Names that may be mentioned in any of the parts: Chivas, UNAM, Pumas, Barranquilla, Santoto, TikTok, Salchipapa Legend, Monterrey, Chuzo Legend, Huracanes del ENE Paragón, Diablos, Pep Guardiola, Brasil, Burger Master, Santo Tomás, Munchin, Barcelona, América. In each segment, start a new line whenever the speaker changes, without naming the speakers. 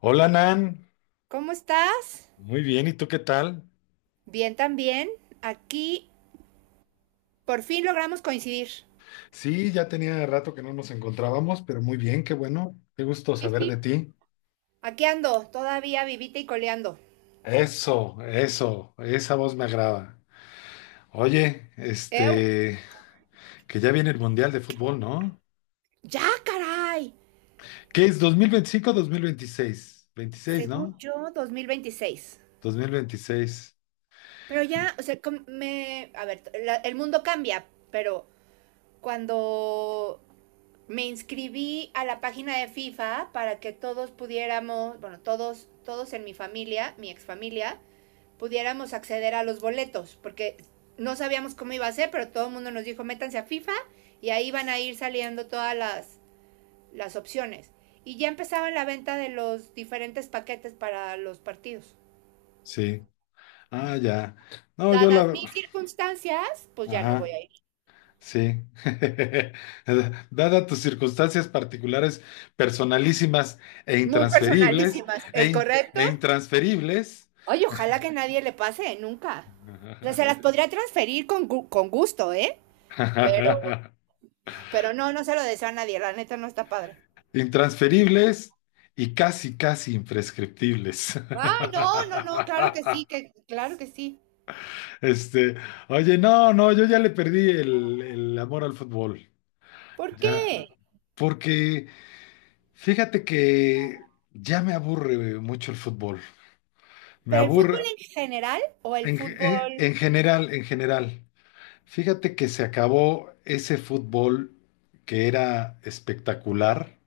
Hola Nan,
¿Cómo estás?
muy bien, ¿y tú qué tal?
Bien también. Aquí por fin logramos coincidir.
Sí, ya tenía rato que no nos encontrábamos, pero muy bien, qué bueno, qué gusto
Sí,
saber de
sí.
ti.
Aquí ando, todavía vivita y coleando.
Eso, esa voz me agrada. Oye,
Ew.
que ya viene el Mundial de Fútbol, ¿no?
Ya, caray.
¿Qué es 2025 o 2026, veintiséis?
Según
¿No?
yo, 2026.
2026,
Pero ya, o sea, me... A ver, el mundo cambia, pero cuando me inscribí a la página de FIFA para que todos pudiéramos, bueno, todos en mi familia, mi exfamilia, pudiéramos acceder a los boletos, porque no sabíamos cómo iba a ser, pero todo el mundo nos dijo, métanse a FIFA y ahí van a ir saliendo todas las opciones. Y ya empezaba la venta de los diferentes paquetes para los partidos.
sí. Ah, ya. No, yo
Dadas
la...
mis circunstancias, pues ya no
Ajá.
voy a ir.
Sí. Dada tus circunstancias particulares, personalísimas e
Muy
intransferibles,
personalísimas,
e,
¿es
in-
correcto?
e intransferibles,
Oye, ojalá que nadie le pase, nunca. O sea, se las podría transferir con gusto, ¿eh? Pero, pero no, no se lo deseo a nadie, la neta no está padre.
intransferibles y casi, casi imprescriptibles.
Ay, no, no, no, claro que sí, que claro que sí.
Este, oye, no, no, yo ya le perdí el amor al fútbol.
¿Por
Ya,
qué?
porque fíjate que ya me aburre mucho el fútbol. Me
¿Pero el fútbol
aburre.
en general o el
En, en-
fútbol?
en general, en general, fíjate que se acabó ese fútbol que era espectacular,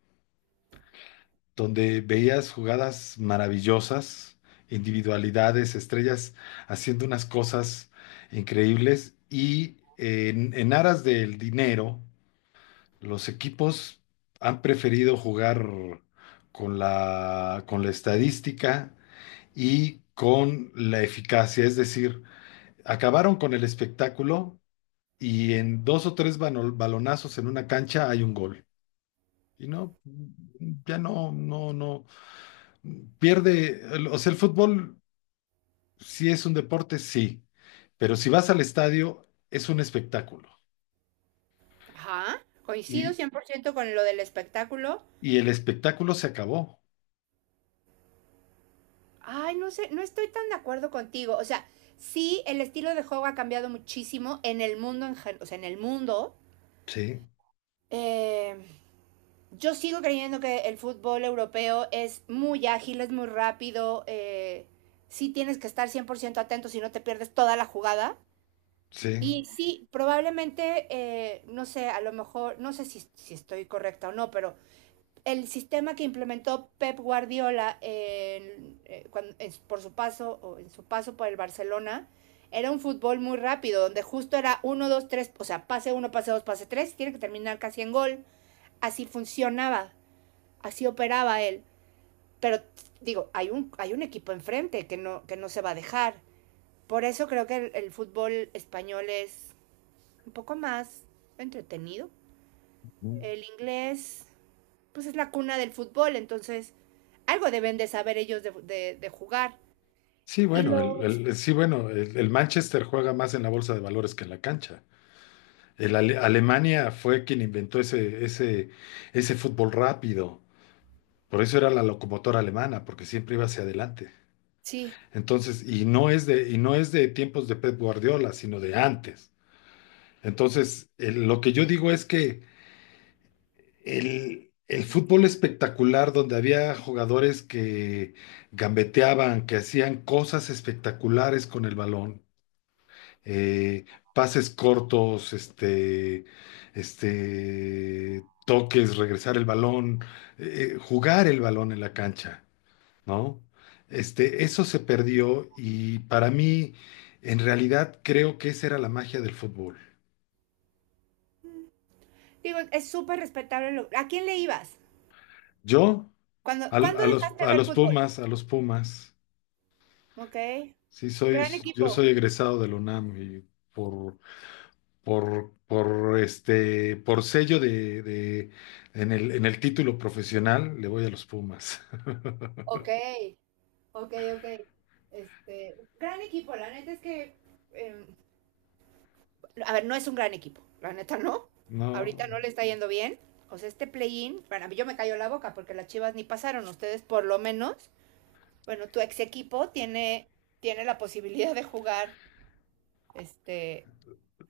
donde veías jugadas maravillosas, individualidades, estrellas haciendo unas cosas increíbles y en aras del dinero, los equipos han preferido jugar con la estadística y con la eficacia, es decir, acabaron con el espectáculo y en dos o tres balonazos en una cancha hay un gol. Y no, ya no, no, no, pierde, o sea, el fútbol sí es un deporte, sí, pero si vas al estadio es un espectáculo.
Ajá, coincido
Y,
100% con lo del espectáculo.
y el espectáculo se acabó.
Ay, no sé, no estoy tan de acuerdo contigo. O sea, sí, el estilo de juego ha cambiado muchísimo en el mundo, o sea, en el mundo.
Sí,
Eh, yo sigo creyendo que el fútbol europeo es muy ágil, es muy rápido. Sí tienes que estar 100% atento si no te pierdes toda la jugada.
sí.
Y sí, probablemente, no sé, a lo mejor, no sé si estoy correcta o no, pero el sistema que implementó Pep Guardiola en, cuando- en- su- por su paso, o en su paso por el Barcelona, era un fútbol muy rápido, donde justo era uno 2 tres, o sea, pase uno pase 2 pase 3 tiene que terminar casi en gol. Así funcionaba, así operaba él. Pero digo, hay un equipo enfrente que no se va a dejar. Por eso creo que el fútbol español es un poco más entretenido.
Ujú.
El inglés, pues es la cuna del fútbol, entonces algo deben de saber ellos de jugar.
Sí,
Y
bueno,
los,
sí, bueno, el Manchester juega más en la bolsa de valores que en la cancha. Alemania fue quien inventó ese fútbol rápido. Por eso era la locomotora alemana, porque siempre iba hacia adelante.
sí,
Entonces, y no es de tiempos de Pep Guardiola, sino de antes. Entonces, lo que yo digo es que el fútbol espectacular, donde había jugadores que gambeteaban, que hacían cosas espectaculares con el balón, eh, pases cortos, toques, regresar el balón, jugar el balón en la cancha, ¿no? Eso se perdió y para mí, en realidad, creo que esa era la magia del fútbol.
digo, es súper respetable. ¿A quién le ibas?
Yo,
¿Cuándo dejaste de ver fútbol?
A los Pumas,
Ok,
sí soy,
gran
yo soy
equipo.
egresado de la UNAM y por, por sello en el título profesional, le voy a los Pumas.
Ok, ok, ok. Este, gran equipo, la neta es que em, a ver, no es un gran equipo, la neta no. Ahorita
No,
no le está yendo bien. O sea, este play-in, para mí yo me cayó la boca porque las Chivas ni pasaron. Ustedes por lo menos, bueno, tu ex equipo tiene la posibilidad de jugar este,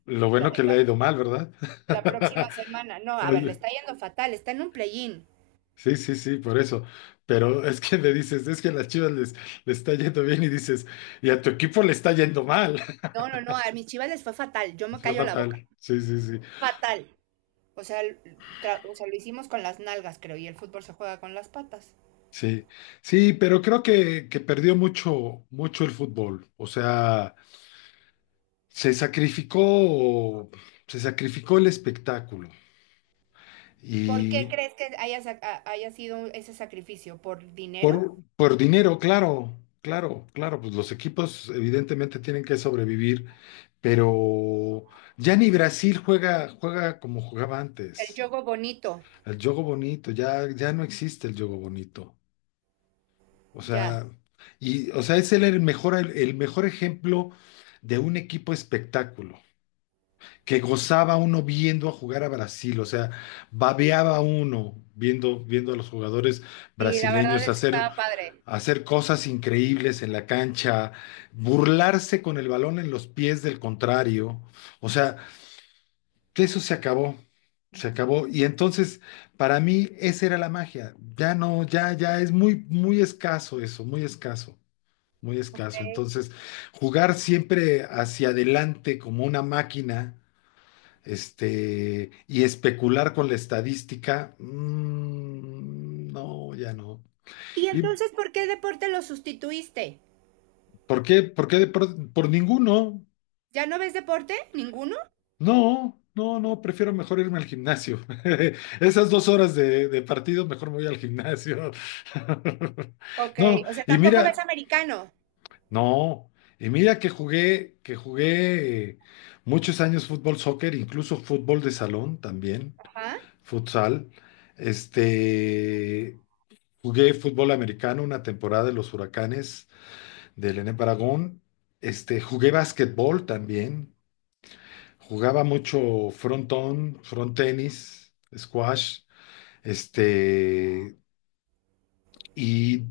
lo
la,
bueno que le ha ido mal, ¿verdad?
la próxima semana. No, a ver, le
Oye.
está yendo fatal, está en un play-in.
Sí, sí, sí, por eso. Pero es que le dices, es que a las Chivas les está yendo bien y dices, y a tu equipo le está yendo mal.
No, no, no, a mis Chivas les fue fatal, yo me
Fue
callo la boca.
fatal. Sí, sí, sí.
Fatal. O sea, o sea, lo hicimos con las nalgas, creo, y el fútbol se juega con las patas.
Sí, sí, pero creo que, perdió mucho, mucho el fútbol. O sea, se sacrificó, se sacrificó el espectáculo
¿Por qué
y,
crees que haya sido ese sacrificio? ¿Por
Por,
dinero?
por dinero, claro, claro, claro, pues los equipos evidentemente tienen que sobrevivir, pero ya ni Brasil juega, como jugaba
El
antes.
yogo bonito,
El juego bonito, ya no existe el juego bonito. O
ya.
sea, y, o sea, es el mejor ejemplo de un equipo espectáculo, que gozaba uno viendo a jugar a Brasil, o sea, babeaba uno viendo a los jugadores
Sí, la verdad
brasileños
es que
hacer
estaba padre.
cosas increíbles en la cancha, burlarse con el balón en los pies del contrario. O sea, que eso se acabó, se acabó. Y entonces, para mí, esa era la magia. Ya no, ya es muy, muy escaso eso, muy escaso, muy
Ok.
escaso. Entonces, jugar siempre hacia adelante como una máquina. Y especular con la estadística, no, ya no.
¿Y
¿Y
entonces por qué deporte lo sustituiste?
por qué? ¿Por qué por ninguno?
¿Ya no ves deporte? ¿Ninguno?
No, no, no, prefiero mejor irme al gimnasio. Esas 2 horas de partido, mejor me voy al gimnasio.
Ok,
No,
o sea,
y
tampoco ves
mira,
americano.
no, y mira que jugué muchos años fútbol, soccer, incluso fútbol de salón también,
Ajá,
futsal. Este, jugué fútbol americano una temporada de los Huracanes del ENE Paragón. Jugué básquetbol también. Jugaba mucho frontón, front tenis, squash, este, y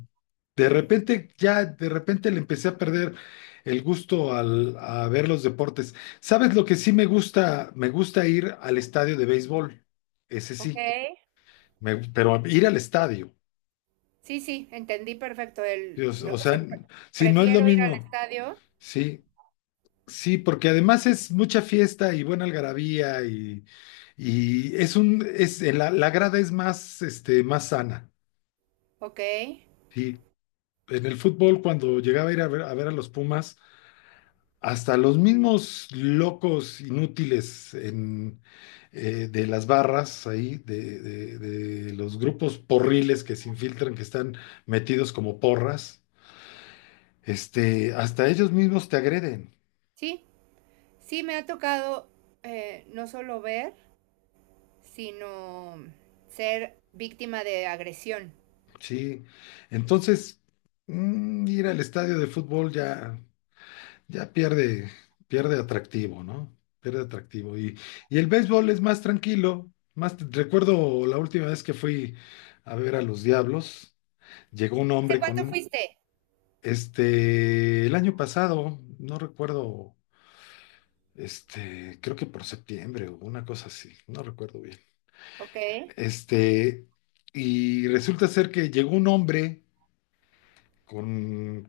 de repente, ya de repente le empecé a perder el gusto a ver los deportes. ¿Sabes lo que sí me gusta? Me gusta ir al estadio de béisbol, ese
ok.
sí, pero ir al estadio,
Sí, sí, entendí perfecto.
Dios,
No,
o
o sea,
sea, sí, no es lo
prefiero ir al
mismo,
estadio.
sí, sí. porque además es mucha fiesta y buena algarabía y es un, es, la, la grada es más, más sana.
Ok.
Sí, en el fútbol cuando llegaba a ir ver a los Pumas, hasta los mismos locos inútiles de las barras ahí, de los grupos porriles que se infiltran, que están metidos como porras, hasta ellos mismos te agreden.
Sí, sí, me ha tocado no solo ver, sino ser víctima de agresión.
Sí, entonces ir al estadio de fútbol ya, ya pierde, pierde atractivo, ¿no? Pierde atractivo. Y el béisbol es más tranquilo. Más, recuerdo la última vez que fui a ver a los Diablos, llegó un
¿Hace
hombre
cuánto
con,
fuiste?
el año pasado, no recuerdo, creo que por septiembre o una cosa así, no recuerdo bien.
Ok.
Este, y resulta ser que llegó un hombre con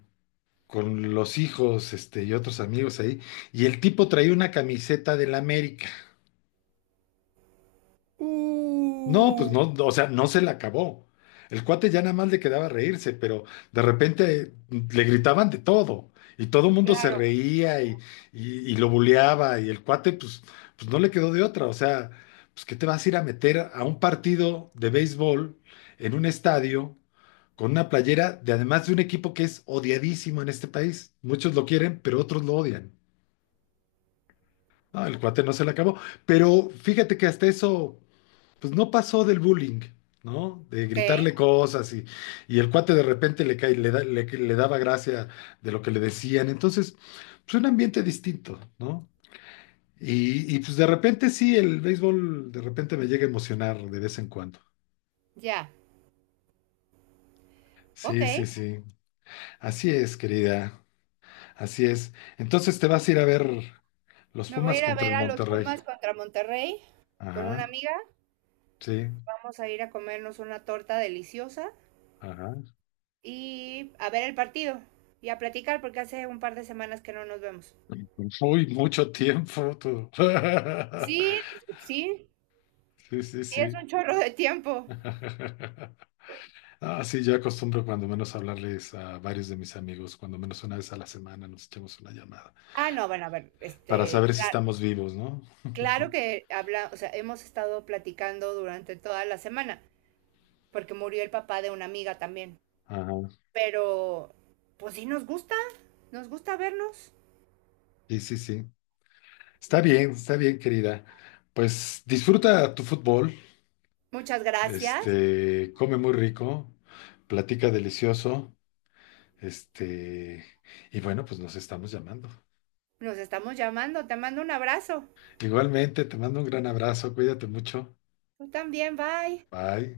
con los hijos, y otros amigos ahí, y el tipo traía una camiseta del América. No, pues
Uh,
no, no, o sea, no se la acabó. El cuate ya nada más le quedaba reírse, pero de repente le gritaban de todo, y todo el mundo se
claro.
reía y lo buleaba, y el cuate, pues, pues no le quedó de otra. O sea, pues, ¿qué te vas a ir a meter a un partido de béisbol en un estadio con una playera de además de un equipo que es odiadísimo en este país? Muchos lo quieren, pero otros lo odian. No, el cuate no se la acabó. Pero fíjate que hasta eso, pues no pasó del bullying, ¿no? De
Ok,
gritarle cosas y el cuate de repente le cae, le daba gracia de lo que le decían. Entonces, pues un ambiente distinto, ¿no? Y pues de repente sí, el béisbol de repente me llega a emocionar de vez en cuando.
ya. Ok.
Sí, sí, sí. Así es, querida. Así es. Entonces te vas a ir a ver los
Me voy a
Pumas
ir a
contra
ver
el
a los
Monterrey.
Pumas contra Monterrey con una
Ajá,
amiga.
sí,
Vamos a ir a comernos una torta deliciosa
ajá.
y a ver el partido y a platicar porque hace un par de semanas que no nos vemos.
Uy, mucho tiempo tú.
Sí, sí,
Sí, sí,
sí es
sí.
un chorro de tiempo.
Ah, sí, yo acostumbro cuando menos hablarles a varios de mis amigos, cuando menos una vez a la semana nos echamos una llamada
Ah, no, bueno, a ver,
para
este,
saber si estamos vivos, ¿no?
claro que habla, o sea, hemos estado platicando durante toda la semana porque murió el papá de una amiga también,
Ajá.
pero pues sí nos gusta vernos.
Sí, sí, sí. Está bien, querida. Pues disfruta tu fútbol,
Muchas gracias.
come muy rico, platica delicioso, este, y bueno, pues nos estamos llamando.
Nos estamos llamando. Te mando un abrazo.
Igualmente, te mando un gran abrazo, cuídate mucho.
Tú también, bye.
Bye.